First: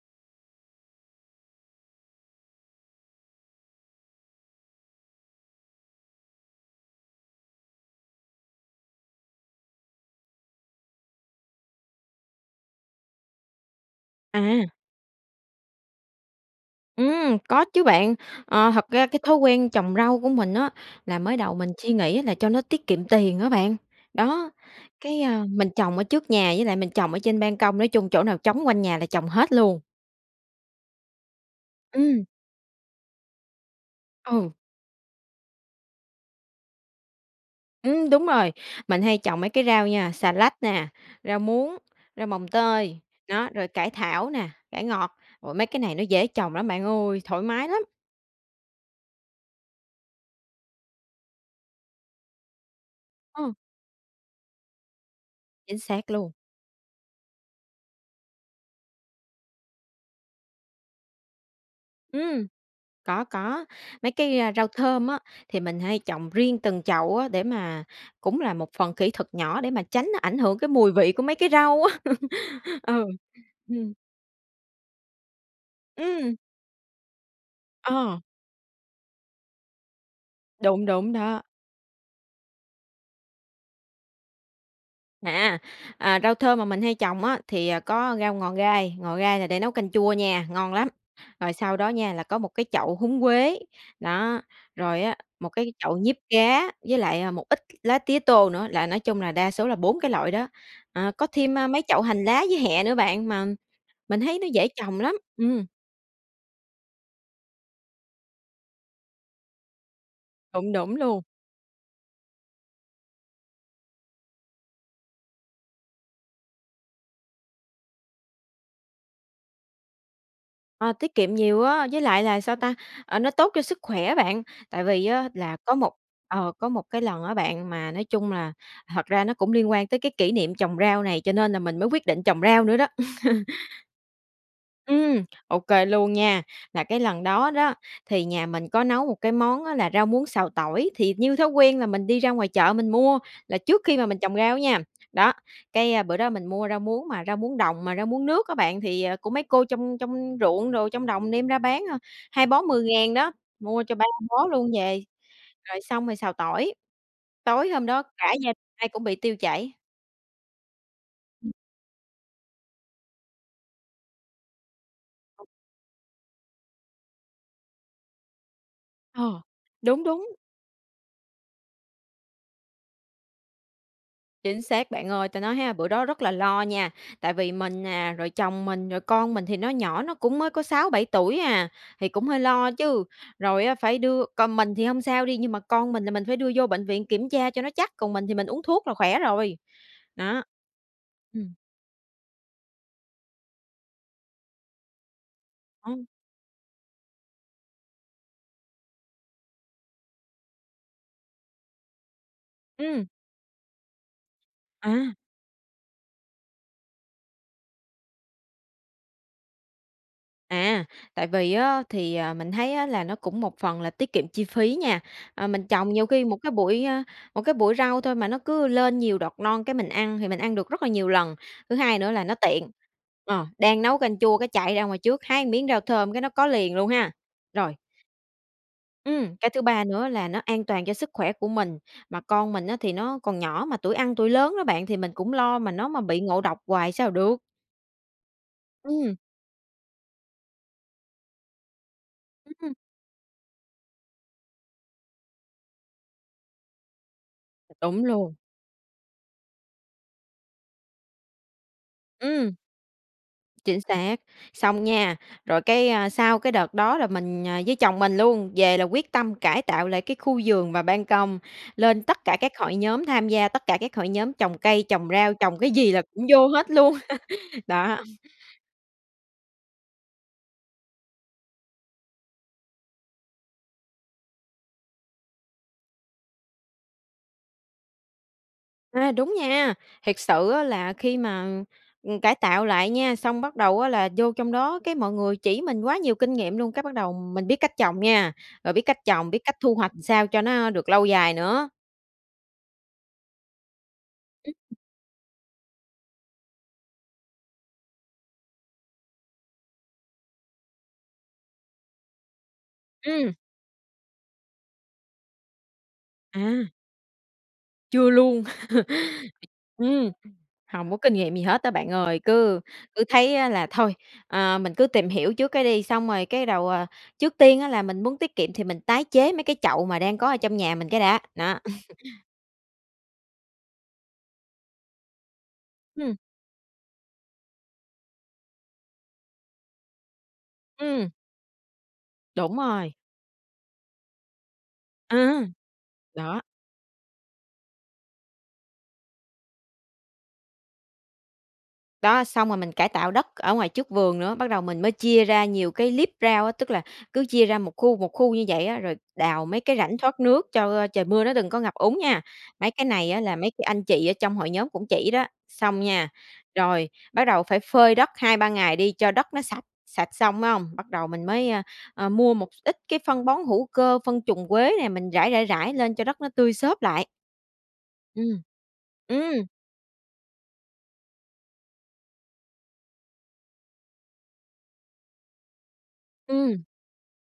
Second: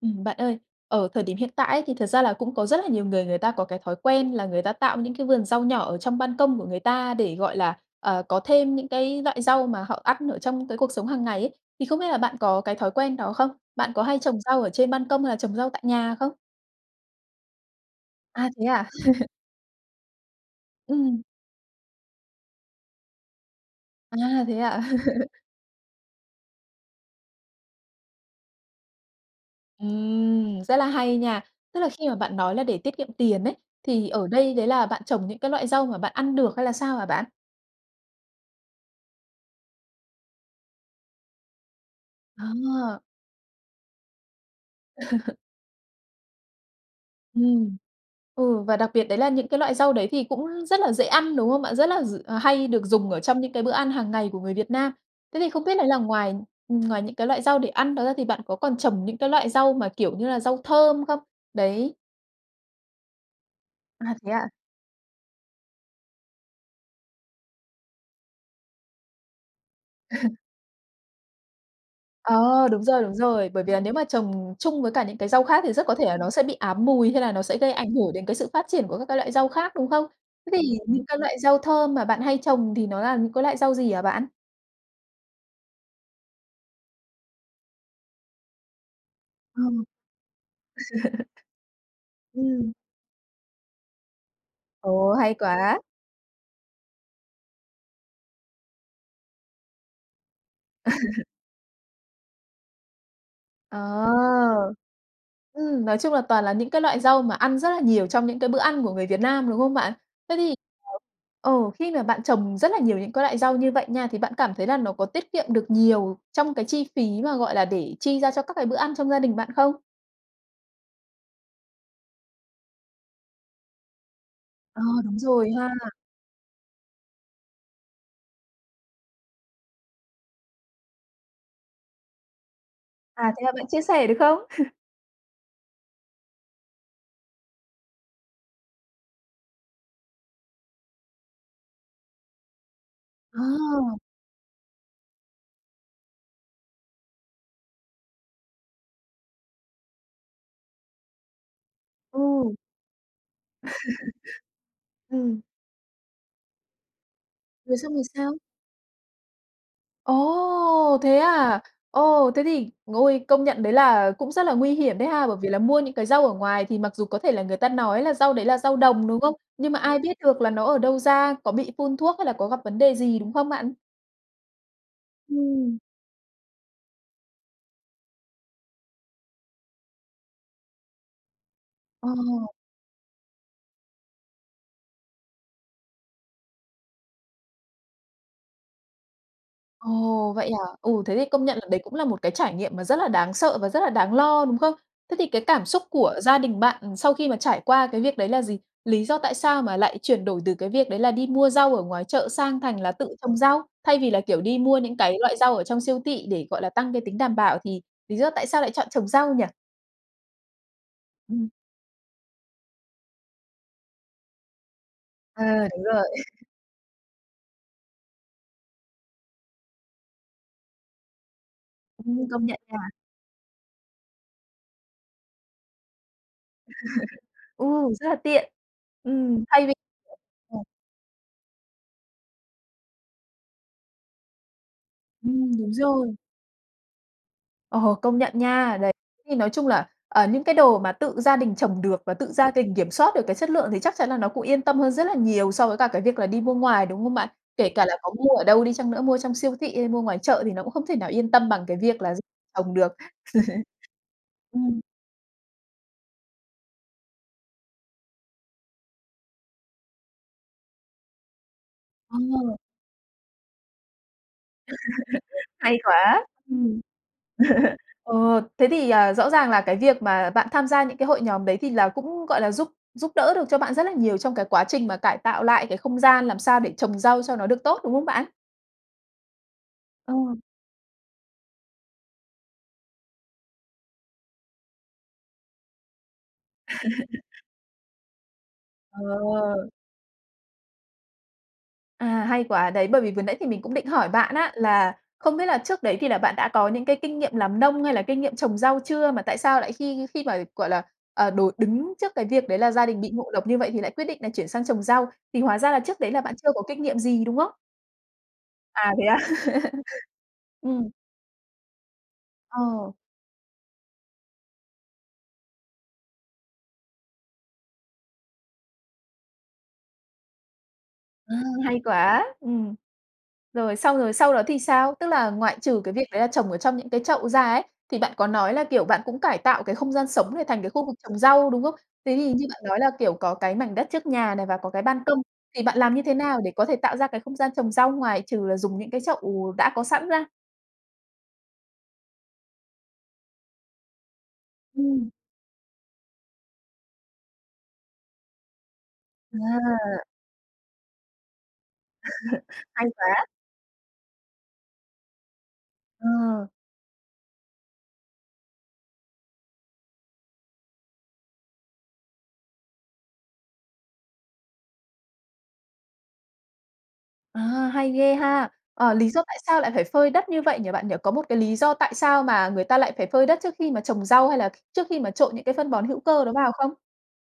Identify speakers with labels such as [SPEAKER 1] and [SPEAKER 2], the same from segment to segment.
[SPEAKER 1] Ừm, bạn ơi, ở thời điểm hiện tại ấy, thì thật ra là cũng có rất là nhiều người người ta có cái thói quen là người ta tạo những cái vườn rau nhỏ ở trong ban công của người ta để, gọi là, ờ, có thêm những cái loại rau mà họ ăn ở trong cái cuộc sống hằng ngày ấy, thì không biết là bạn có cái thói quen đó không? Bạn có hay trồng rau ở
[SPEAKER 2] À.
[SPEAKER 1] trên ban công hay là trồng rau tại nhà không?
[SPEAKER 2] Ừm, có chứ bạn.
[SPEAKER 1] À, thế
[SPEAKER 2] Ờ,
[SPEAKER 1] à?
[SPEAKER 2] thật ra cái thói quen trồng rau của mình á, là
[SPEAKER 1] Ừm.
[SPEAKER 2] mới đầu mình suy nghĩ á là cho nó tiết kiệm tiền á bạn,
[SPEAKER 1] À,
[SPEAKER 2] đó,
[SPEAKER 1] thế à?
[SPEAKER 2] cái, a, mình trồng ở trước nhà, với lại mình trồng ở trên ban công, nói chung chỗ nào trống quanh nhà là trồng hết luôn.
[SPEAKER 1] Ừm, rất là hay nha. Tức là khi mà
[SPEAKER 2] Ừm.
[SPEAKER 1] bạn nói là để tiết kiệm tiền ấy, thì ở
[SPEAKER 2] Ừ.
[SPEAKER 1] đây đấy là bạn trồng những cái loại rau mà bạn ăn được hay là sao hả bạn?
[SPEAKER 2] Ừm, đúng rồi. Mình hay trồng mấy cái rau nha, xà lách nè, rau muống, rau mồng
[SPEAKER 1] Ờ.
[SPEAKER 2] tơi, đó, rồi cải thảo nè, cải ngọt. Ôi, mấy cái này nó dễ trồng lắm bạn ơi, thoải mái
[SPEAKER 1] Ừm,
[SPEAKER 2] lắm.
[SPEAKER 1] ừ, và đặc biệt đấy là những cái loại rau đấy thì cũng rất là dễ ăn, đúng không bạn? Rất là d là hay được dùng ở trong những
[SPEAKER 2] Ừm.
[SPEAKER 1] cái bữa ăn hàng ngày của người Việt Nam. Thế thì không biết
[SPEAKER 2] Chính
[SPEAKER 1] đấy là
[SPEAKER 2] xác
[SPEAKER 1] ngoài
[SPEAKER 2] luôn.
[SPEAKER 1] ừm, ngoài những cái loại rau để ăn đó ra thì bạn có còn trồng những cái loại rau mà, kiểu, như là rau thơm không? Đấy.
[SPEAKER 2] Ừm, có, có. Mấy
[SPEAKER 1] À, thế
[SPEAKER 2] cái
[SPEAKER 1] ạ?
[SPEAKER 2] rau thơm á, thì mình hay trồng riêng từng chậu á, để mà cũng là một phần kỹ thuật nhỏ để mà tránh ảnh hưởng cái mùi vị của mấy cái rau á.
[SPEAKER 1] Ờ, đúng rồi,
[SPEAKER 2] Ừ,
[SPEAKER 1] đúng rồi. Bởi vì là nếu
[SPEAKER 2] ừm.
[SPEAKER 1] mà trồng chung với cả những cái rau khác thì rất có thể là nó
[SPEAKER 2] Ừm!
[SPEAKER 1] sẽ bị ám mùi hay là nó sẽ gây ảnh hưởng
[SPEAKER 2] Ờ.
[SPEAKER 1] đến cái sự phát triển của các cái loại rau khác, đúng không? Thế thì
[SPEAKER 2] Đúng,
[SPEAKER 1] những
[SPEAKER 2] đúng
[SPEAKER 1] cái loại
[SPEAKER 2] đó.
[SPEAKER 1] rau thơm mà bạn hay trồng thì nó là những cái loại rau gì hả bạn?
[SPEAKER 2] À, à, rau thơm mà mình hay trồng á thì có rau ngò gai, ngò gai là để
[SPEAKER 1] Ừ.
[SPEAKER 2] nấu canh chua nha, ngon lắm. Rồi sau đó nha là có 1 cái
[SPEAKER 1] Ừm.
[SPEAKER 2] chậu húng quế, đó, rồi
[SPEAKER 1] Ồ,
[SPEAKER 2] á,
[SPEAKER 1] hay
[SPEAKER 2] 1 cái
[SPEAKER 1] quá!
[SPEAKER 2] chậu diếp cá với lại một ít lá tía tô nữa, là nói chung là đa số là 4 cái loại đó. À, có thêm, a, mấy chậu hành lá với hẹ nữa bạn, mà mình thấy nó dễ
[SPEAKER 1] Ờ.
[SPEAKER 2] trồng lắm. Ừm.
[SPEAKER 1] Ừm, nói chung là toàn là những cái loại rau mà ăn rất là nhiều trong những cái bữa ăn của người Việt Nam, đúng không bạn? Thế thì
[SPEAKER 2] Đúng, đúng luôn.
[SPEAKER 1] ờ, ừ, khi mà bạn trồng rất là nhiều những cái loại rau như vậy nha, thì bạn cảm thấy là nó có tiết kiệm được nhiều trong cái chi phí mà, gọi là, để chi ra cho các cái bữa ăn trong gia đình bạn không?
[SPEAKER 2] Ờ, tiết kiệm nhiều á, với lại là sao ta, ờ, nó tốt cho sức khỏe bạn.
[SPEAKER 1] Ờ,
[SPEAKER 2] Tại vì
[SPEAKER 1] đúng
[SPEAKER 2] á
[SPEAKER 1] rồi
[SPEAKER 2] là
[SPEAKER 1] ha.
[SPEAKER 2] có một ờ, có một cái lần á bạn, mà nói chung là thật ra nó cũng liên quan tới cái kỷ niệm trồng rau này, cho nên là mình mới quyết định trồng rau nữa đó.
[SPEAKER 1] À, thế là bạn chia sẻ được không?
[SPEAKER 2] Ừm, ô kê luôn nha, là cái lần đó đó, thì nhà mình có nấu một cái món á là rau muống xào tỏi, thì như thói quen là mình đi ra ngoài chợ mình mua,
[SPEAKER 1] Ờ.
[SPEAKER 2] là trước khi mà mình trồng rau á nha. Đó, cái bữa đó mình mua rau muống mà rau muống đồng mà rau muống nước á bạn thì của mấy cô trong trong ruộng đồ, trong đồng đem ra bán, à, 2
[SPEAKER 1] Ừ.
[SPEAKER 2] bó 10.000 đó, mua cho 3 bó luôn về,
[SPEAKER 1] Ừm.
[SPEAKER 2] rồi xong rồi xào tỏi. Tối
[SPEAKER 1] Rồi
[SPEAKER 2] hôm
[SPEAKER 1] xong rồi
[SPEAKER 2] đó cả
[SPEAKER 1] sao?
[SPEAKER 2] gia ai cũng bị tiêu chảy.
[SPEAKER 1] Ồ, thế à? Ồ, thế thì ôi, công nhận đấy là cũng rất là nguy hiểm đấy ha. Bởi vì là mua những cái rau ở ngoài thì mặc dù có thể là người ta nói là rau đấy là rau đồng, đúng không?
[SPEAKER 2] Ờ,
[SPEAKER 1] Nhưng mà ai
[SPEAKER 2] đúng,
[SPEAKER 1] biết
[SPEAKER 2] đúng.
[SPEAKER 1] được là nó ở đâu ra, có bị phun thuốc hay là có gặp vấn đề gì, đúng không bạn?
[SPEAKER 2] Chính xác bạn ơi, ta nói ha,
[SPEAKER 1] Ừm.
[SPEAKER 2] bữa đó rất là lo nha. Tại vì mình nè, rồi chồng mình, rồi con mình thì nó nhỏ, nó cũng mới có 6, 7 tuổi à,
[SPEAKER 1] Ờ.
[SPEAKER 2] thì cũng hơi lo chứ. Rồi á, phải đưa còn mình thì hông sao đi, nhưng mà con mình thì mình phải đưa vô bệnh viện kiểm tra cho nó chắc, còn mình thì mình uống thuốc là khỏe rồi.
[SPEAKER 1] Ồ,
[SPEAKER 2] Đó.
[SPEAKER 1] vậy hả? Ừ, thế thì công
[SPEAKER 2] Ừm.
[SPEAKER 1] nhận là đấy cũng là một cái trải nghiệm mà rất là đáng sợ và rất là đáng lo, đúng không? Thế thì cái cảm xúc
[SPEAKER 2] Ờ.
[SPEAKER 1] của gia đình bạn sau khi mà trải qua cái việc đấy là gì? Lý do tại sao mà lại chuyển đổi từ cái việc đấy là đi mua rau ở ngoài chợ sang thành là
[SPEAKER 2] Ừm.
[SPEAKER 1] tự trồng rau, thay vì là, kiểu, đi mua những
[SPEAKER 2] À.
[SPEAKER 1] cái loại rau ở trong siêu thị để, gọi là, tăng cái tính đảm bảo thì lý do tại sao lại chọn trồng rau nhỉ?
[SPEAKER 2] À, tại
[SPEAKER 1] Ừm.
[SPEAKER 2] vì á, thì mình thấy á, là nó cũng một phần là tiết kiệm chi phí nha.
[SPEAKER 1] Ờ,
[SPEAKER 2] Ờ, mình
[SPEAKER 1] đúng
[SPEAKER 2] trồng
[SPEAKER 1] rồi.
[SPEAKER 2] nhiều khi một cái bụi, ơ một cái bụi rau thôi mà nó cứ lên nhiều đọt non, cái mình ăn, thì mình ăn được rất là nhiều lần. Thứ hai nữa là
[SPEAKER 1] Ừm,
[SPEAKER 2] nó
[SPEAKER 1] công nhận
[SPEAKER 2] tiện.
[SPEAKER 1] nha.
[SPEAKER 2] Ờ, đang nấu canh chua cái chạy ra ngoài trước, hái một miếng rau thơm cái nó có liền luôn ha.
[SPEAKER 1] Ừ,
[SPEAKER 2] Rồi.
[SPEAKER 1] rất là tiện.
[SPEAKER 2] Ừm,
[SPEAKER 1] Ừm,
[SPEAKER 2] cái thứ
[SPEAKER 1] thay vì
[SPEAKER 2] ba nữa là nó
[SPEAKER 1] ừ.
[SPEAKER 2] an toàn cho sức khỏe của mình, mà con mình á, thì nó còn nhỏ, mà tuổi ăn tuổi lớn đó bạn thì mình cũng
[SPEAKER 1] Ừm.
[SPEAKER 2] lo
[SPEAKER 1] Đúng
[SPEAKER 2] mà nó mà
[SPEAKER 1] rồi.
[SPEAKER 2] bị ngộ độc hoài sao được.
[SPEAKER 1] Ờ, công nhận nha. Đấy.
[SPEAKER 2] Ừm.
[SPEAKER 1] Thì nói chung là, ờ, những cái đồ mà tự gia đình trồng được và tự gia
[SPEAKER 2] Ừm.
[SPEAKER 1] đình kiểm soát được cái chất lượng thì chắc chắn là nó cũng yên tâm hơn rất là nhiều so với cả cái việc là đi mua ngoài, đúng không bạn? Kể cả là
[SPEAKER 2] Đúng
[SPEAKER 1] có mua
[SPEAKER 2] luôn.
[SPEAKER 1] ở đâu đi chăng nữa, mua trong siêu thị hay mua ngoài chợ thì nó cũng không thể nào yên tâm bằng cái việc là gi
[SPEAKER 2] Ừm.
[SPEAKER 1] trồng được.
[SPEAKER 2] Chính xác.
[SPEAKER 1] Ừm.
[SPEAKER 2] Xong nha. Rồi cái sau cái đợt đó, là mình với chồng mình luôn, về là quyết tâm cải tạo lại cái khu vườn và ban công, lên tất cả các
[SPEAKER 1] Ờ.
[SPEAKER 2] hội nhóm, tham gia tất cả các hội nhóm trồng cây, trồng rau, trồng cái
[SPEAKER 1] Hay
[SPEAKER 2] gì là
[SPEAKER 1] quá.
[SPEAKER 2] cũng vô hết
[SPEAKER 1] Ừm.
[SPEAKER 2] luôn. Đó.
[SPEAKER 1] Ồ, thế thì, ờ, rõ ràng là cái việc mà bạn tham gia những cái hội nhóm đấy, thì là cũng gọi là giúp giúp đỡ được cho bạn rất là nhiều trong cái quá trình mà cải tạo lại cái không gian làm sao để trồng rau cho nó được tốt, đúng không bạn?
[SPEAKER 2] À, đúng nha,
[SPEAKER 1] Ờ.
[SPEAKER 2] thiệt sự á là khi mà ừm, cải tạo lại nha, xong bắt đầu á là vô trong đó, cái mọi người chỉ mình quá nhiều kinh nghiệm luôn, cái bắt đầu mình biết cách trồng nha, rồi biết cách trồng, biết
[SPEAKER 1] Ờ!
[SPEAKER 2] cách thu hoạch, ừm, sao cho nó được lâu dài nữa.
[SPEAKER 1] À, hay quá, đấy, bởi vì vừa nãy thì mình cũng định hỏi bạn á
[SPEAKER 2] Ừm.
[SPEAKER 1] là không biết là trước đấy thì là bạn đã có những cái kinh nghiệm làm nông, hay là kinh nghiệm trồng rau chưa, mà tại sao lại khi khi mà, gọi là, ờ, đối đứng trước cái việc đấy là gia đình bị ngộ
[SPEAKER 2] Ừm!
[SPEAKER 1] độc như vậy thì lại quyết định là chuyển sang trồng rau. Thì hóa ra là trước đấy là bạn chưa có
[SPEAKER 2] À.
[SPEAKER 1] kinh nghiệm gì, đúng không?
[SPEAKER 2] Chưa luôn.
[SPEAKER 1] À, thế á?
[SPEAKER 2] Ừm,
[SPEAKER 1] Ừm.
[SPEAKER 2] hông có kinh nghiệm gì hết á bạn ơi. Cứ
[SPEAKER 1] Ờ.
[SPEAKER 2] cứ thấy là thôi, ờ, mình cứ tìm hiểu trước cái đi, xong rồi cái đầu, à, trước tiên á là mình muốn tiết kiệm thì mình tái chế mấy cái chậu mà đang có ở trong nhà mình cái đã,
[SPEAKER 1] Ơ,
[SPEAKER 2] nó.
[SPEAKER 1] hay quá! Ừm. Rồi, xong rồi sau đó thì sao? Tức là ngoại trừ cái việc
[SPEAKER 2] Ừm.
[SPEAKER 1] đấy là trồng ở trong những cái chậu ra ấy, thì bạn có nói là, kiểu, bạn cũng cải tạo cái không gian sống này, thành cái khu vực
[SPEAKER 2] Ừm.
[SPEAKER 1] trồng rau, đúng không? Thế thì như
[SPEAKER 2] Đúng
[SPEAKER 1] bạn nói là,
[SPEAKER 2] rồi.
[SPEAKER 1] kiểu, có cái mảnh đất trước nhà này và có cái ban công,
[SPEAKER 2] À,
[SPEAKER 1] thì bạn làm như thế
[SPEAKER 2] đó.
[SPEAKER 1] nào để có thể tạo ra cái không gian trồng rau, ngoài trừ là dùng những cái chậu, ờ, đã có sẵn ra?
[SPEAKER 2] Đó, xong rồi mình cải tạo đất ở ngoài trước vườn nữa, bắt đầu mình mới
[SPEAKER 1] Ừm.
[SPEAKER 2] chia ra nhiều cái liếp rau á, tức là cứ chia ra 1 khu, 1 khu như vậy á, rồi đào mấy cái rãnh
[SPEAKER 1] À!
[SPEAKER 2] thoát nước cho trời mưa nó đừng có ngập úng nha. Mấy cái
[SPEAKER 1] Hay
[SPEAKER 2] này á
[SPEAKER 1] quá!
[SPEAKER 2] là mấy cái anh chị ở trong hội nhóm cũng chỉ đó. Xong nha,
[SPEAKER 1] Ờ.
[SPEAKER 2] rồi, bắt đầu phải phơi đất 2-3 ngày đi cho đất nó sạch, sạch xong phải hông? Bắt đầu mình mới, a, a, mua một x ít cái phân bón hữu cơ, phân trùn quế nè, mình rải, rải, rải lên cho đất nó tươi xốp lại.
[SPEAKER 1] À, hay ghê
[SPEAKER 2] Ừm.
[SPEAKER 1] ha! À, lý do tại
[SPEAKER 2] Ừm!
[SPEAKER 1] sao lại phải phơi đất như vậy nhỉ, bạn nhỉ? Có một cái lý do tại sao mà người ta lại phải phơi đất trước khi mà trồng rau, hay là kh trước khi mà trộn những cái phân bón hữu cơ đó vào
[SPEAKER 2] Ừm.
[SPEAKER 1] không?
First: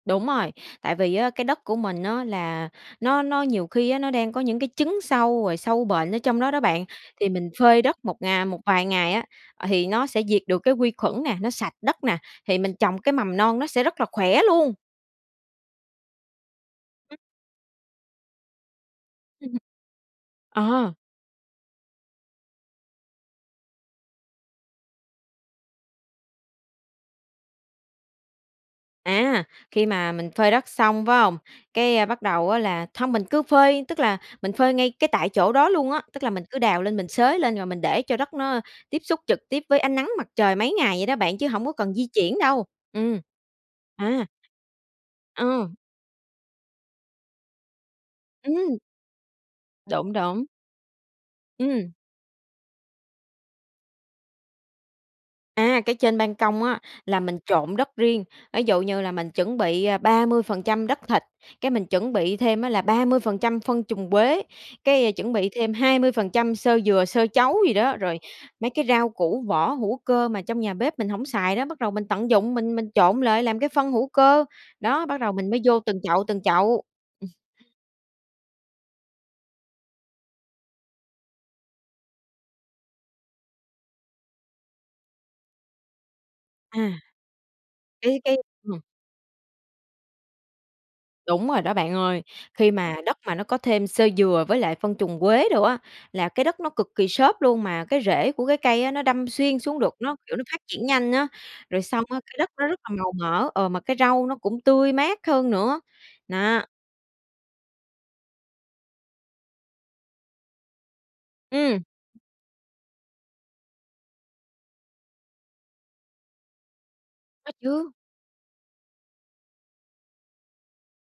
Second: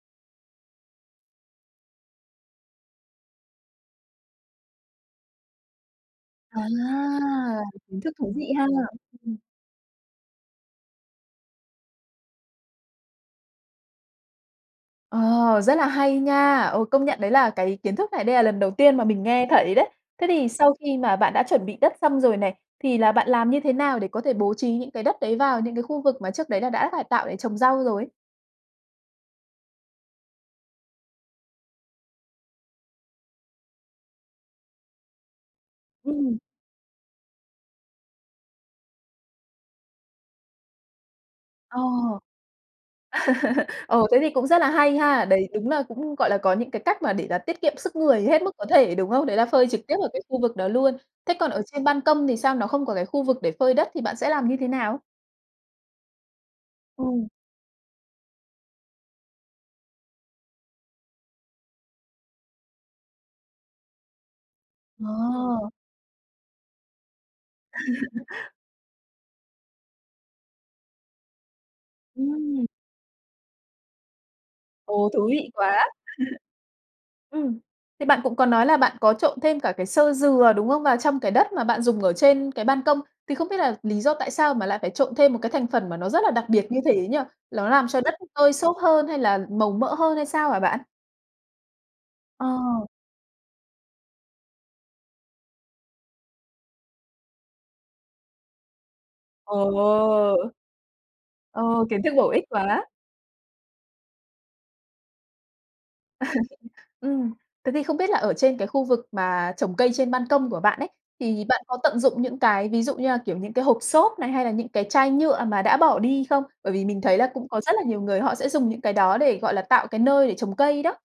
[SPEAKER 2] Đúng rồi. Tại vì á, cái đất của mình á là nó nó nhiều khi á, nó đang có những cái chứng sâu, rồi sâu bệnh ở trong đó đó
[SPEAKER 1] À!
[SPEAKER 2] bạn thì mình phơi đất
[SPEAKER 1] Kiến thức
[SPEAKER 2] một
[SPEAKER 1] thú
[SPEAKER 2] ngà
[SPEAKER 1] vị
[SPEAKER 2] một
[SPEAKER 1] ha!
[SPEAKER 2] vài ngày á,
[SPEAKER 1] Ừm.
[SPEAKER 2] ờ, thì nó sẽ diệt được cái quy khuẩn nè, nó sạch đất nè, thì mình trồng cái mầm non nó sẽ rất là khỏe luôn!
[SPEAKER 1] Ờ, rất là hay nha! Ờ, công
[SPEAKER 2] Ừm.
[SPEAKER 1] nhận đấy là cái kiến thức này đây là lần đầu tiên mà mình nghe
[SPEAKER 2] Ừm hừm.
[SPEAKER 1] thấy đấy. Thế thì sau
[SPEAKER 2] Ờ.
[SPEAKER 1] khi mà bạn đã chuẩn bị đất xong rồi này, thì là bạn làm như thế nào để có thể bố trí những cái đất đấy vào những cái khu vực mà trước đấy là đã cải tạo để trồng rau rồi?
[SPEAKER 2] À, khi mà mình phơi đất xong phải hông, cái bắt đầu á là hông mình cứ phơi tức là mình phơi ngay cái tại chỗ đó luôn á. Tức là
[SPEAKER 1] Ừm.
[SPEAKER 2] mình cứ đào lên, mình xới lên rồi mình để cho đất nó tiếp xúc trực tiếp với ánh nắng mặt trời mấy ngày vậy đó bạn, chứ hổng có
[SPEAKER 1] Ồ.
[SPEAKER 2] cần di chuyển đâu. Ừm.
[SPEAKER 1] Ồ, thế
[SPEAKER 2] À.
[SPEAKER 1] thì cũng rất là hay ha. Đấy đúng
[SPEAKER 2] Ờ.
[SPEAKER 1] là cũng, gọi là, có những cái cách mà để là tiết kiệm sức người hết mức có
[SPEAKER 2] Ừm.
[SPEAKER 1] thể, đúng không? Đấy là phơi trực tiếp ở
[SPEAKER 2] Đúng,
[SPEAKER 1] cái khu
[SPEAKER 2] đúng.
[SPEAKER 1] vực đó luôn. Thế còn ở trên
[SPEAKER 2] Ừm.
[SPEAKER 1] ban công thì sao nó không có cái khu vực để phơi đất thì bạn sẽ làm như thế nào?
[SPEAKER 2] Á, cái trên ban công á, là
[SPEAKER 1] Ừ.
[SPEAKER 2] mình trộn đất riêng. Ví dụ như là mình chuẩn bị 30% đất thịt, cái mình chuẩn bị thêm á là 30% phân trùn quế, cái chuẩn bị
[SPEAKER 1] Ờ.
[SPEAKER 2] thêm 20% xơ dừa, xơ trấu gì đó, rồi mấy cái rau củ vỏ hữu cơ mà trong nhà bếp mình hổng xài đó, bắt đầu mình tận dụng
[SPEAKER 1] Ừm.
[SPEAKER 2] mình mình trộn lại làm cái phân hữu cơ. Đó,
[SPEAKER 1] Ồ,
[SPEAKER 2] bắt
[SPEAKER 1] thú
[SPEAKER 2] đầu
[SPEAKER 1] vị
[SPEAKER 2] mình mới
[SPEAKER 1] quá!
[SPEAKER 2] vô từng chậu, từng chậu.
[SPEAKER 1] Ừm. Thì bạn cũng có nói là bạn có trộn thêm cả cái xơ dừa, đúng không? Và trong cái đất mà bạn dùng ở trên cái ban công, thì không biết là lý do tại sao mà lại phải trộn thêm một cái thành phần mà nó rất là đặc biệt như
[SPEAKER 2] À.
[SPEAKER 1] thế nhỉ? Ló làm cho đất
[SPEAKER 2] Cái cái
[SPEAKER 1] tơi xốp
[SPEAKER 2] ừm.
[SPEAKER 1] hơn hay là màu mỡ hơn, hay sao hả bạn?
[SPEAKER 2] Đúng rồi đó bạn ơi.
[SPEAKER 1] Ờ.
[SPEAKER 2] Khi mà đất mà nó có thêm xơ dừa với lại phân trùn quế đồ á, là cái đất nó cực kỳ xốp luôn, mà cái rễ của cái cây á, nó đâm xuyên
[SPEAKER 1] Ồ!
[SPEAKER 2] xuống được, nó, kiểu, nó phát triển nhanh á. Rồi
[SPEAKER 1] Ồ, kiến
[SPEAKER 2] xong
[SPEAKER 1] thức
[SPEAKER 2] á,
[SPEAKER 1] bổ
[SPEAKER 2] cái
[SPEAKER 1] ích
[SPEAKER 2] đất nó rất
[SPEAKER 1] quá!
[SPEAKER 2] là màu mỡ, ờ, mà cái rau nó cũng tươi mát hơn nữa. Nó.
[SPEAKER 1] Ừm. Thế thì không biết là ở trên cái khu vực mà trồng cây trên ban công của bạn ấy, thì bạn có
[SPEAKER 2] Ừm.
[SPEAKER 1] tận dụng những cái, ví dụ như là kiểu những cái hộp xốp này hay là những cái chai nhựa mà đã bỏ đi không? Bởi vì mình thấy là cũng
[SPEAKER 2] Có
[SPEAKER 1] có rất là
[SPEAKER 2] chứ.
[SPEAKER 1] nhiều người họ sẽ dùng những cái đó để, gọi là, tạo cái nơi để trồng cây đó.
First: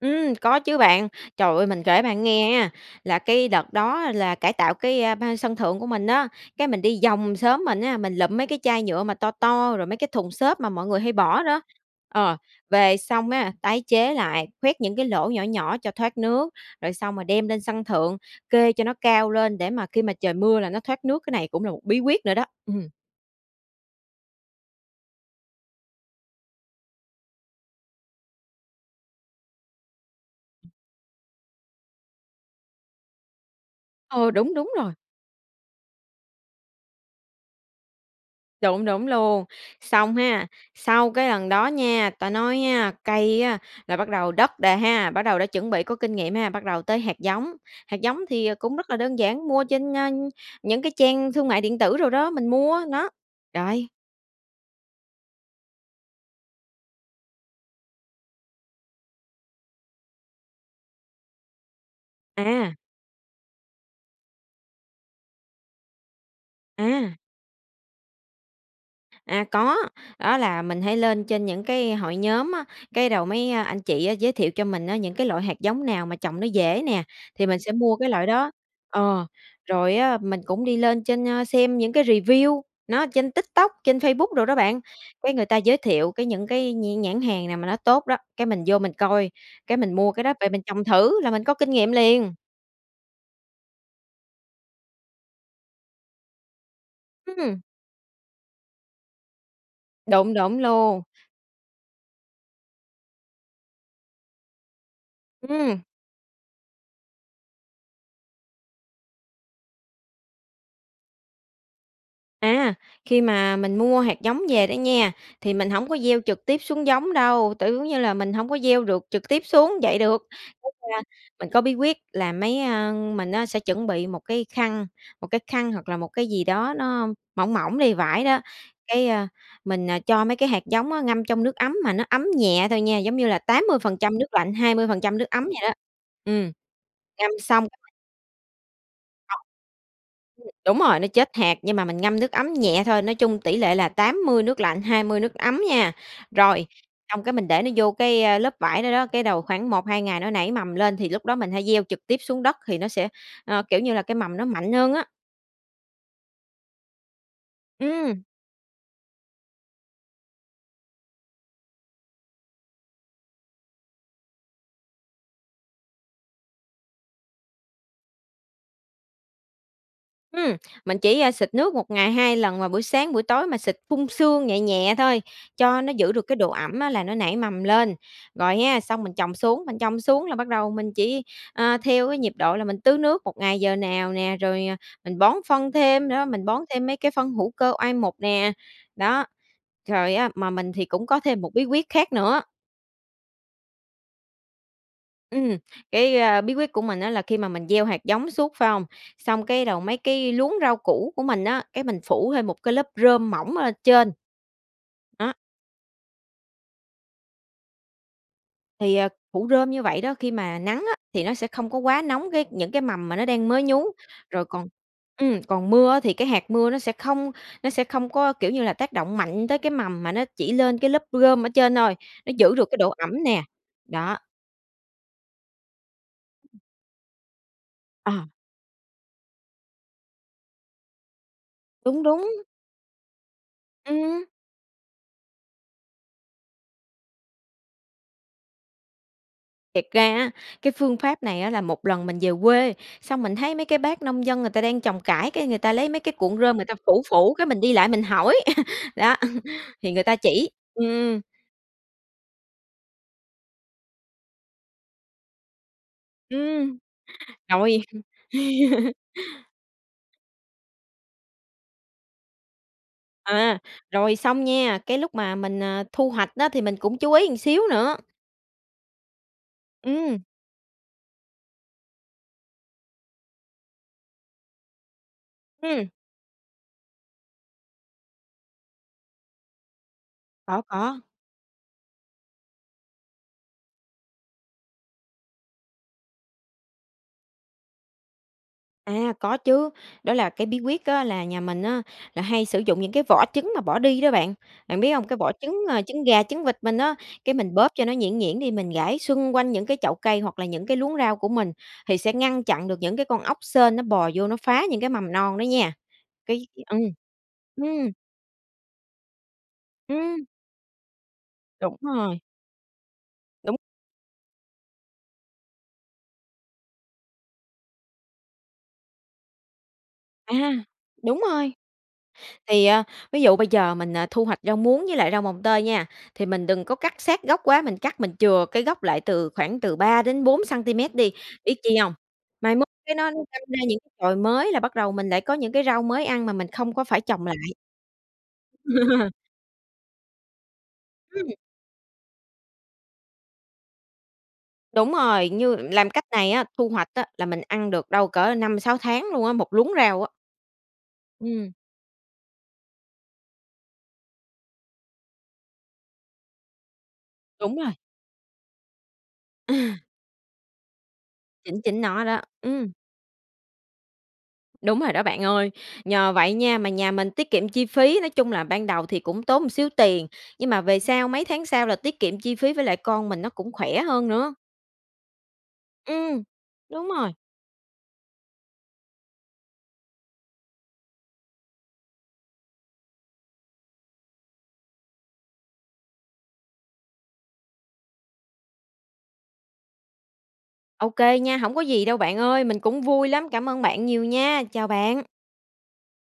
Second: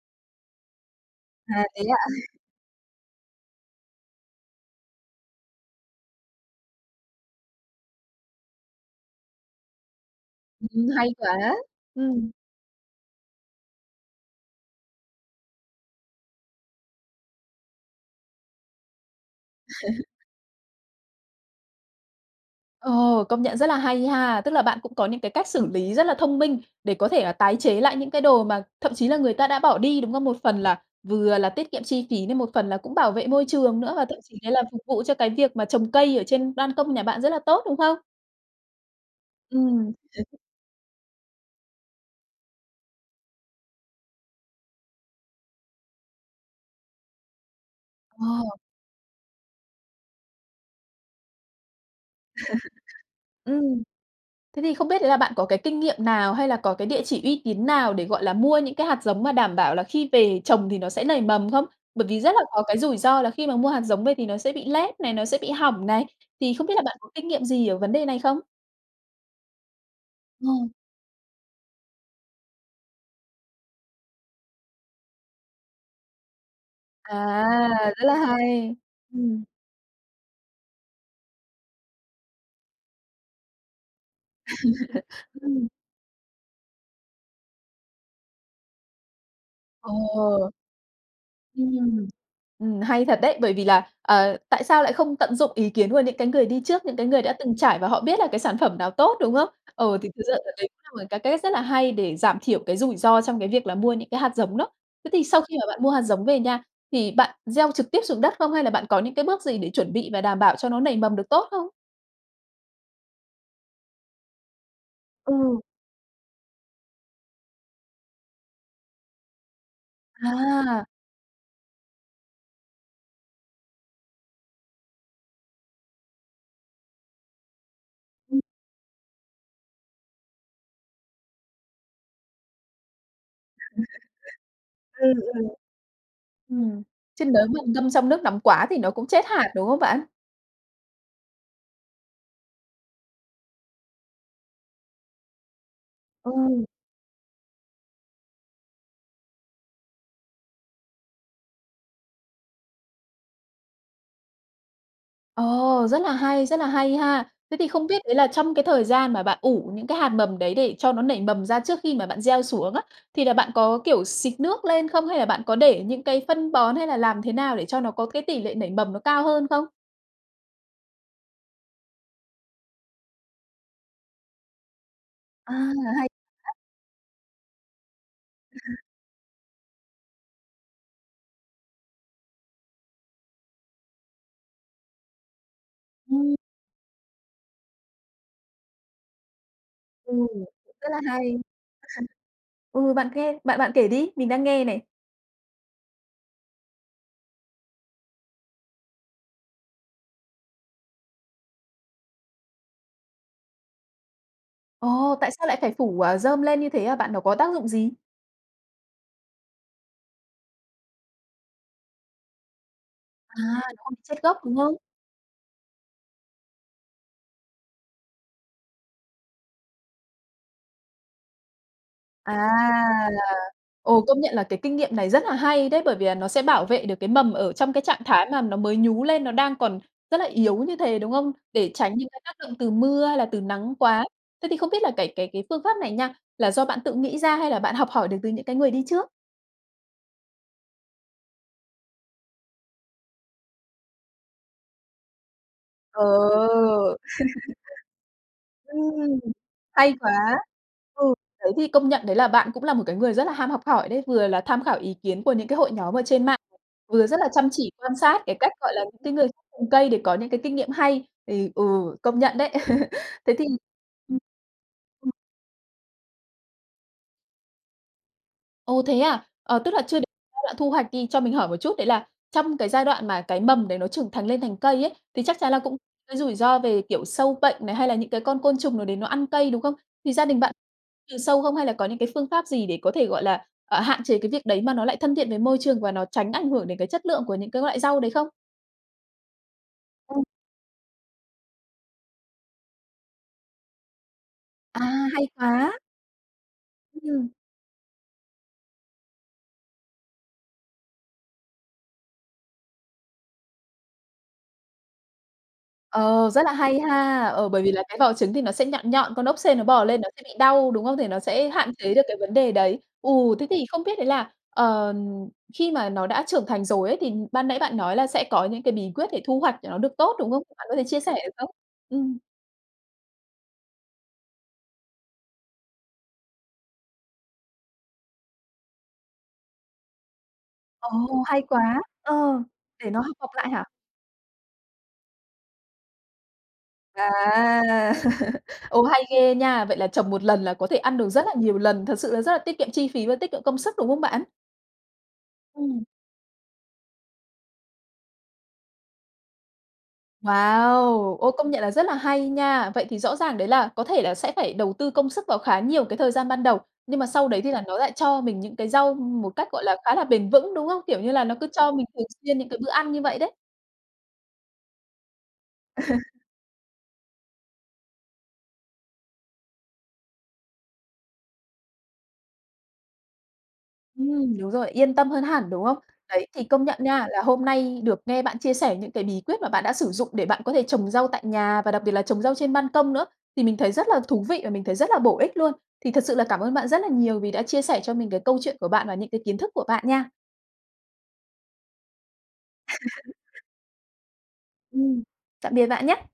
[SPEAKER 2] Ừm, có chứ bạn. Trời
[SPEAKER 1] À,
[SPEAKER 2] ơi
[SPEAKER 1] thế
[SPEAKER 2] mình
[SPEAKER 1] ạ.
[SPEAKER 2] kể bạn nghe á, là cái đợt đó là cải tạo cái ban sân thượng của mình á, cái mình đi vòng xóm mình á, mình lụm mấy cái chai nhựa mà to to rồi mấy cái thùng xốp mà mọi
[SPEAKER 1] Ừm,
[SPEAKER 2] người
[SPEAKER 1] hay
[SPEAKER 2] hay bỏ
[SPEAKER 1] quá,
[SPEAKER 2] đó.
[SPEAKER 1] ừm.
[SPEAKER 2] Ờ, về xong á, tái chế lại, khoét những cái lỗ nhỏ nhỏ cho thoát nước, rồi xong rồi đem lên sân thượng, kê cho nó cao lên để mà khi mà trời mưa là nó thoát nước, cái này cũng là một bí quyết nữa đó. Ừm.
[SPEAKER 1] Ồ, công nhận rất là hay ha. Tức là bạn cũng có những cái cách xử lý rất là thông minh, để có thể là tái chế lại những cái đồ mà thậm chí là người ta đã bỏ đi, đúng không? Một phần là, vừa là tiết kiệm chi phí này, một phần là cũng bảo vệ môi trường nữa, và thậm
[SPEAKER 2] Ờ,
[SPEAKER 1] chí đấy
[SPEAKER 2] đúng,
[SPEAKER 1] là
[SPEAKER 2] đúng
[SPEAKER 1] phục
[SPEAKER 2] rồi.
[SPEAKER 1] vụ cho cái việc mà trồng cây ở trên ban công nhà bạn rất là tốt, đúng không?
[SPEAKER 2] Đúng, đúng luôn,
[SPEAKER 1] Ừm.
[SPEAKER 2] xong ha, sau cái lần đó nha ta nói á cây á là bắt đầu đất đè ha, bắt đầu đã chuẩn bị có kinh nghiệm ha, bắt đầu tới hạt giống. Hạt giống thì, ờ,
[SPEAKER 1] Ờ.
[SPEAKER 2] cũng rất là đơn giản, mua trên, a, những cái trang thương mại điện tử đồ đó, mình mua, nó.
[SPEAKER 1] Ừm,
[SPEAKER 2] Rồi.
[SPEAKER 1] thế thì không biết đấy là bạn có cái kinh nghiệm nào, hay là có cái địa chỉ uy tín nào để, gọi là, mua những cái hạt giống mà đảm bảo là khi về trồng thì nó sẽ nảy mầm không? Bởi vì rất là có
[SPEAKER 2] À.
[SPEAKER 1] cái rủi ro là khi mà mua hạt giống về thì nó sẽ bị lép này, nó sẽ bị hỏng này, thì không biết là bạn có
[SPEAKER 2] À.
[SPEAKER 1] kinh nghiệm gì ở vấn đề này không?
[SPEAKER 2] À có, đó
[SPEAKER 1] Ờ.
[SPEAKER 2] là mình hay lên trên những cái hội nhóm á, cái đầu mấy anh chị giới thiệu cho mình á những cái loại hạt giống nào mà trồng nó dễ nè,
[SPEAKER 1] À,
[SPEAKER 2] thì mình sẽ mua
[SPEAKER 1] rất
[SPEAKER 2] cái
[SPEAKER 1] là
[SPEAKER 2] loại đó
[SPEAKER 1] hay!
[SPEAKER 2] ờ,
[SPEAKER 1] Ừm.
[SPEAKER 2] rồi á mình cũng đi lên trên xem những cái review, nó ở trên TikTok, trên Facebook đồ đó bạn, cái người ta
[SPEAKER 1] Ừm.
[SPEAKER 2] giới thiệu cái những cái nh nhãn hàng nào mà nó tốt đó, cái mình vô mình coi, cái mình mua cái đó về
[SPEAKER 1] Ồ.
[SPEAKER 2] mình trồng thử là mình có kinh nghiệm
[SPEAKER 1] Ừm,
[SPEAKER 2] liền!
[SPEAKER 1] ừm, hay thật đấy, bởi vì là, ờ, tại sao lại không tận dụng ý kiến của những cái người đi trước, những cái người đã từng
[SPEAKER 2] Ừm!
[SPEAKER 1] trải và họ biết là cái sản phẩm nào tốt, đúng không? Ờ, thì thực ra
[SPEAKER 2] Đúng,
[SPEAKER 1] đ
[SPEAKER 2] đúng
[SPEAKER 1] đấy cũng là
[SPEAKER 2] luôn.
[SPEAKER 1] một cái cách rất là hay để giảm thiểu cái rủi ro trong cái việc là mua những cái hạt giống đó. Thế thì sau khi mà
[SPEAKER 2] Ừm.
[SPEAKER 1] bạn mua hạt giống về nha, thì bạn gieo trực tiếp xuống đất không? Hay là bạn có những cái bước gì để chuẩn bị và đảm bảo cho nó nảy mầm được tốt không?
[SPEAKER 2] À, khi mà mình mua hạt giống về đó nha, thì
[SPEAKER 1] Ừ.
[SPEAKER 2] mình hổng có gieo trực tiếp xuống giống đâu, tự giống như là mình hổng có gieo được trực tiếp xuống vậy được. Cái
[SPEAKER 1] À.
[SPEAKER 2] khan mình có bí quyết là mấy, ơ mình á sẽ chuẩn bị một cái khăn một cái khăn hoặc là một cái gì đó nó mỏng mỏng đi, vải
[SPEAKER 1] Ừm.
[SPEAKER 2] đó, cái, ơ, mình, à, cho mấy cái hạt giống á ngâm trong nước ấm mà nó ấm nhẹ thôi nha, giống như là 80% nước lạnh, hai mươi phần
[SPEAKER 1] Ừ,
[SPEAKER 2] trăm nước
[SPEAKER 1] ừ.
[SPEAKER 2] ấm vậy đó. Ừm,
[SPEAKER 1] Ừm, chứ
[SPEAKER 2] ngâm
[SPEAKER 1] nếu mà
[SPEAKER 2] xong
[SPEAKER 1] ngâm trong nước nóng quá thì nó cũng chết
[SPEAKER 2] Có.
[SPEAKER 1] hạt, đúng không bạn?
[SPEAKER 2] Ừm, đúng rồi, nó chết hạt, nhưng mà mình ngâm nước ấm nhẹ thôi, nói chung tỷ lệ là 80 nước lạnh, 20 nước ấm nha.
[SPEAKER 1] Ừ.
[SPEAKER 2] Rồi, xong cái mình để nó vô cái, ơ, lớp vải đó đó, cái đầu khoảng 1-2 ngày nó nảy mầm lên thì lúc đó mình hãy gieo trực tiếp xuống đất thì nó sẽ, ơ, kiểu như, là cái mầm nó mạnh hơn á.
[SPEAKER 1] Ồ, rất là hay, rất là hay ha! Thế thì không biết đấy
[SPEAKER 2] Ừm.
[SPEAKER 1] là trong cái thời gian mà bạn ủ những cái hạt mầm đấy để cho nó nảy mầm ra trước khi mà bạn gieo xuống á, thì là bạn có, kiểu, xịt nước lên không? Hay là bạn có để những cái phân bón hay là làm thế nào để cho nó có cái tỷ lệ nảy mầm nó cao hơn không?
[SPEAKER 2] Ừm, mình chỉ, ơ, xịt nước một ngày 2 lần vào buổi sáng, buổi tối, mà xịt phun sương nhẹ nhẹ thôi,
[SPEAKER 1] À,
[SPEAKER 2] cho nó
[SPEAKER 1] hay
[SPEAKER 2] giữ được cái độ
[SPEAKER 1] quá!
[SPEAKER 2] ẩm á là nó nảy mầm lên. Rồi ha, xong mình trồng xuống mình trồng xuống là bắt đầu mình chỉ, ơ, theo cái nhịp độ là mình tưới nước 1 ngày giờ nào nè, rồi, à, mình bón phân thêm nữa,
[SPEAKER 1] Ừm.
[SPEAKER 2] mình bón thêm mấy cái phân hữu cơ oai mục nè, đó. Rồi
[SPEAKER 1] Ừ,
[SPEAKER 2] á, mà mình thì
[SPEAKER 1] rất là
[SPEAKER 2] cũng có
[SPEAKER 1] hay!
[SPEAKER 2] thêm một bí quyết khác nữa
[SPEAKER 1] Ừ, bạn kê bạn bạn kể đi, mình đang nghe này.
[SPEAKER 2] Ừm, cái, a, bí quyết của mình á là khi mà mình gieo hạt giống suốt, phải không? Xong cái đầu mấy cái luống rau củ của mình á, cái mình phủ thêm một cái lớp rơm mỏng lên trên.
[SPEAKER 1] Ồ, tại
[SPEAKER 2] Đó.
[SPEAKER 1] sao lại phải phủ, à, rơm lên như thế hả bạn? Nó có tác dụng gì?
[SPEAKER 2] Thì, ờ, phủ rơm như vậy đó, khi mà nắng á, thì nó sẽ không có quá nóng cái những cái mầm mà nó
[SPEAKER 1] À,
[SPEAKER 2] đang mới
[SPEAKER 1] nó
[SPEAKER 2] nhú.
[SPEAKER 1] không bị chết gốc,
[SPEAKER 2] Rồi
[SPEAKER 1] đúng
[SPEAKER 2] còn
[SPEAKER 1] không?
[SPEAKER 2] ừm, còn mưa á thì cái hạt mưa nó sẽ không nó sẽ không có, kiểu như là, tác động mạnh tới cái mầm mà nó chỉ lên cái lớp rơm ở trên thôi,
[SPEAKER 1] À,
[SPEAKER 2] nó giữ được cái độ ẩm
[SPEAKER 1] là
[SPEAKER 2] nè,
[SPEAKER 1] ồ,
[SPEAKER 2] đó.
[SPEAKER 1] công nhận là cái kinh nghiệm này rất là hay đấy, bởi vì là nó sẽ bảo vệ được cái mầm ở trong cái trạng
[SPEAKER 2] Ờ.
[SPEAKER 1] thái mà nó mới nhú lên, nó đang còn rất là yếu như thế, đúng không? Để tránh
[SPEAKER 2] Đúng,
[SPEAKER 1] những cái
[SPEAKER 2] đúng.
[SPEAKER 1] tác động từ mưa hay là từ nắng quá.
[SPEAKER 2] Ừm!
[SPEAKER 1] Thế thì không biết là cái cái cái phương pháp này nha, là do bạn tự nghĩ ra hay là bạn học hỏi được từ những cái người đi trước?
[SPEAKER 2] Thiệt ra á, cái phương pháp này á là một lần mình về quê, xong mình thấy mấy cái bác nông dân người ta đang trồng cải, cái người ta lấy mấy cái cuộn rơm người ta
[SPEAKER 1] Ờ.
[SPEAKER 2] phủ phủ, cái mình đi lại mình hỏi, đó,
[SPEAKER 1] Ừm,
[SPEAKER 2] thì
[SPEAKER 1] hay
[SPEAKER 2] người
[SPEAKER 1] quá!
[SPEAKER 2] ta chỉ,
[SPEAKER 1] Ừ,
[SPEAKER 2] ừm.
[SPEAKER 1] đấy, thì công nhận đấy là bạn cũng là một cái người rất là ham học hỏi đấy. Vừa là tham khảo ý kiến của những cái hội nhóm ở trên mạng,
[SPEAKER 2] Ừm,
[SPEAKER 1] vừa rất là chăm chỉ
[SPEAKER 2] rồi.
[SPEAKER 1] quan sát cái cách, gọi là, những cái người cây để có những cái kinh nghiệm hay thì, ừ, công nhận đấy. Thế thì
[SPEAKER 2] À, rồi xong nha, cái lúc mà mình, à, thu hoạch á thì mình cũng chú ý một xíu nữa.
[SPEAKER 1] Ồ, thế à, ờ, tức là chưa đế
[SPEAKER 2] Ừm.
[SPEAKER 1] giai đoạn thu hoạch đi. Cho mình hỏi một chút, đấy là trong cái giai đoạn mà cái mầm đấy nó trưởng thành lên thành cây ấy, thì chắc chắn là cũng
[SPEAKER 2] Ừm.
[SPEAKER 1] cái rủi ro về, kiểu, sâu bệnh này, hay là những cái con côn trùng nào đấy nó ăn cây, đúng không? Thì gia đình bạn
[SPEAKER 2] Có, có.
[SPEAKER 1] trừ sâu không hay là có những cái phương pháp gì để có thể, gọi là, ờ, hạn chế cái việc đấy mà nó lại thân thiện với môi trường và nó tránh ảnh hưởng đến cái chất lượng của những cái loại rau đấy không?
[SPEAKER 2] À, có chứ. Đó
[SPEAKER 1] Ừ.
[SPEAKER 2] là cái bí quyết á là nhà mình á là hay sử dụng những cái vỏ trứng mà bỏ đi đó bạn.
[SPEAKER 1] À,
[SPEAKER 2] Bạn biết hông? Cái
[SPEAKER 1] hay
[SPEAKER 2] vỏ trứng,
[SPEAKER 1] quá.
[SPEAKER 2] à, trứng gà trứng vịt mình á,
[SPEAKER 1] Ừm.
[SPEAKER 2] cái mình bóp cho nó nhuyễn nhuyễn đi, mình rải xung quanh những cái chậu cây hoặc là những cái luống rau của mình, thì sẽ ngăn chặn được những cái con ốc sên nó bò vô nó phá những cái mầm non đó nha.
[SPEAKER 1] Ờ, rất
[SPEAKER 2] Cái
[SPEAKER 1] là
[SPEAKER 2] ừm,
[SPEAKER 1] hay ha! Ờ, bởi vì là
[SPEAKER 2] ừm.
[SPEAKER 1] cái vỏ trứng thì nó sẽ nhọn nhọn, con ốc sên nó bò lên, nó sẽ
[SPEAKER 2] Ừm.
[SPEAKER 1] bị đau đúng không? Thì nó sẽ hạn
[SPEAKER 2] Đúng
[SPEAKER 1] chế được cái
[SPEAKER 2] rồi.
[SPEAKER 1] vấn đề đấy. Ừ, thế
[SPEAKER 2] Đúng.
[SPEAKER 1] thì không biết đấy là, ờ, khi mà nó đã trưởng thành rồi ấy thì ban nãy bạn nói là sẽ có những cái bí quyết để thu hoạch để nó được tốt, đúng
[SPEAKER 2] À,
[SPEAKER 1] không? Bạn có thể chia sẻ
[SPEAKER 2] đúng
[SPEAKER 1] được không?
[SPEAKER 2] rồi!
[SPEAKER 1] Ừm.
[SPEAKER 2] Thì, ờ, ví dụ bây giờ mình, ờ, thu hoạch rau muống với lại rau mồng tơi nha, thì mình đừng có cắt sát gốc quá, mình cắt mình chừa cái gốc lại từ khoảng từ 3-4
[SPEAKER 1] Ồ,
[SPEAKER 2] xăng-ti-mét đi.
[SPEAKER 1] hay
[SPEAKER 2] Biết chi
[SPEAKER 1] quá!
[SPEAKER 2] hông?
[SPEAKER 1] Ờ,
[SPEAKER 2] Mai mốt
[SPEAKER 1] để
[SPEAKER 2] cái
[SPEAKER 1] nó
[SPEAKER 2] nó
[SPEAKER 1] học
[SPEAKER 2] đâm
[SPEAKER 1] mọc lại
[SPEAKER 2] ra
[SPEAKER 1] hả?
[SPEAKER 2] những chồi mới là bắt đầu mình lại có những cái rau mới ăn mà mình không có phải
[SPEAKER 1] À.
[SPEAKER 2] trồng lại.
[SPEAKER 1] Ồ, hay ghê nha! Vậy là trồng 1 lần là có thể ăn được rất
[SPEAKER 2] Ừm.
[SPEAKER 1] là nhiều lần, thật sự là rất là tiết kiệm chi phí và tiết kiệm công sức, đúng không bạn?
[SPEAKER 2] Đúng rồi, như
[SPEAKER 1] Ừm.
[SPEAKER 2] làm cách này á, thu hoạch á là mình ăn được đâu cỡ 5-6 tháng luôn á, 1 luống rau á.
[SPEAKER 1] Wow! Ôi, công
[SPEAKER 2] Ừm.
[SPEAKER 1] nhận là rất là hay nha! Vậy thì rõ ràng đấy là có thể là sẽ phải đầu tư công sức vào khá nhiều cái thời gian ban đầu, nhưng mà sau đấy thì
[SPEAKER 2] Đúng
[SPEAKER 1] là
[SPEAKER 2] rồi.
[SPEAKER 1] nó lại cho mình những cái rau một cách, gọi là,
[SPEAKER 2] À.
[SPEAKER 1] khá là bền vững, đúng không? Kiểu, như là nó cứ
[SPEAKER 2] Chính
[SPEAKER 1] cho
[SPEAKER 2] chính
[SPEAKER 1] mình
[SPEAKER 2] nó
[SPEAKER 1] thường
[SPEAKER 2] đó,
[SPEAKER 1] xuyên những cái bữa
[SPEAKER 2] ừm.
[SPEAKER 1] ăn như vậy đấy.
[SPEAKER 2] Đúng rồi đó bạn ơi. Nhờ vậy nha, mà nhà mình tiết kiệm chi phí, nói chung là ban đầu thì cũng tốn một xíu tiền, nhưng mà về sau, mấy tháng sau là tiết kiệm chi phí với lại con mình nó cũng khỏe hơn nữa.
[SPEAKER 1] Ừm, đúng rồi, yên tâm hơn hẳn, đúng không?
[SPEAKER 2] Ừm,
[SPEAKER 1] Đấy, thì công nhận
[SPEAKER 2] đúng
[SPEAKER 1] nha,
[SPEAKER 2] rồi.
[SPEAKER 1] là hôm nay được nghe bạn chia sẻ những cái bí quyết mà bạn đã sử dụng để bạn có thể trồng rau tại nhà và đặc biệt là trồng rau trên ban công nữa, thì mình thấy rất là thú vị và mình thấy rất là bổ ích luôn. Thì thật sự là cảm ơn bạn rất là nhiều vì đã chia sẻ cho mình cái câu chuyện của bạn và những cái kiến thức của bạn nha.
[SPEAKER 2] Ô kê nha, hổng có gì đâu bạn ơi, mình cũng vui lắm. Cảm ơn bạn nhiều nha, chào
[SPEAKER 1] Ừm,
[SPEAKER 2] bạn!
[SPEAKER 1] tạm biệt bạn nhá!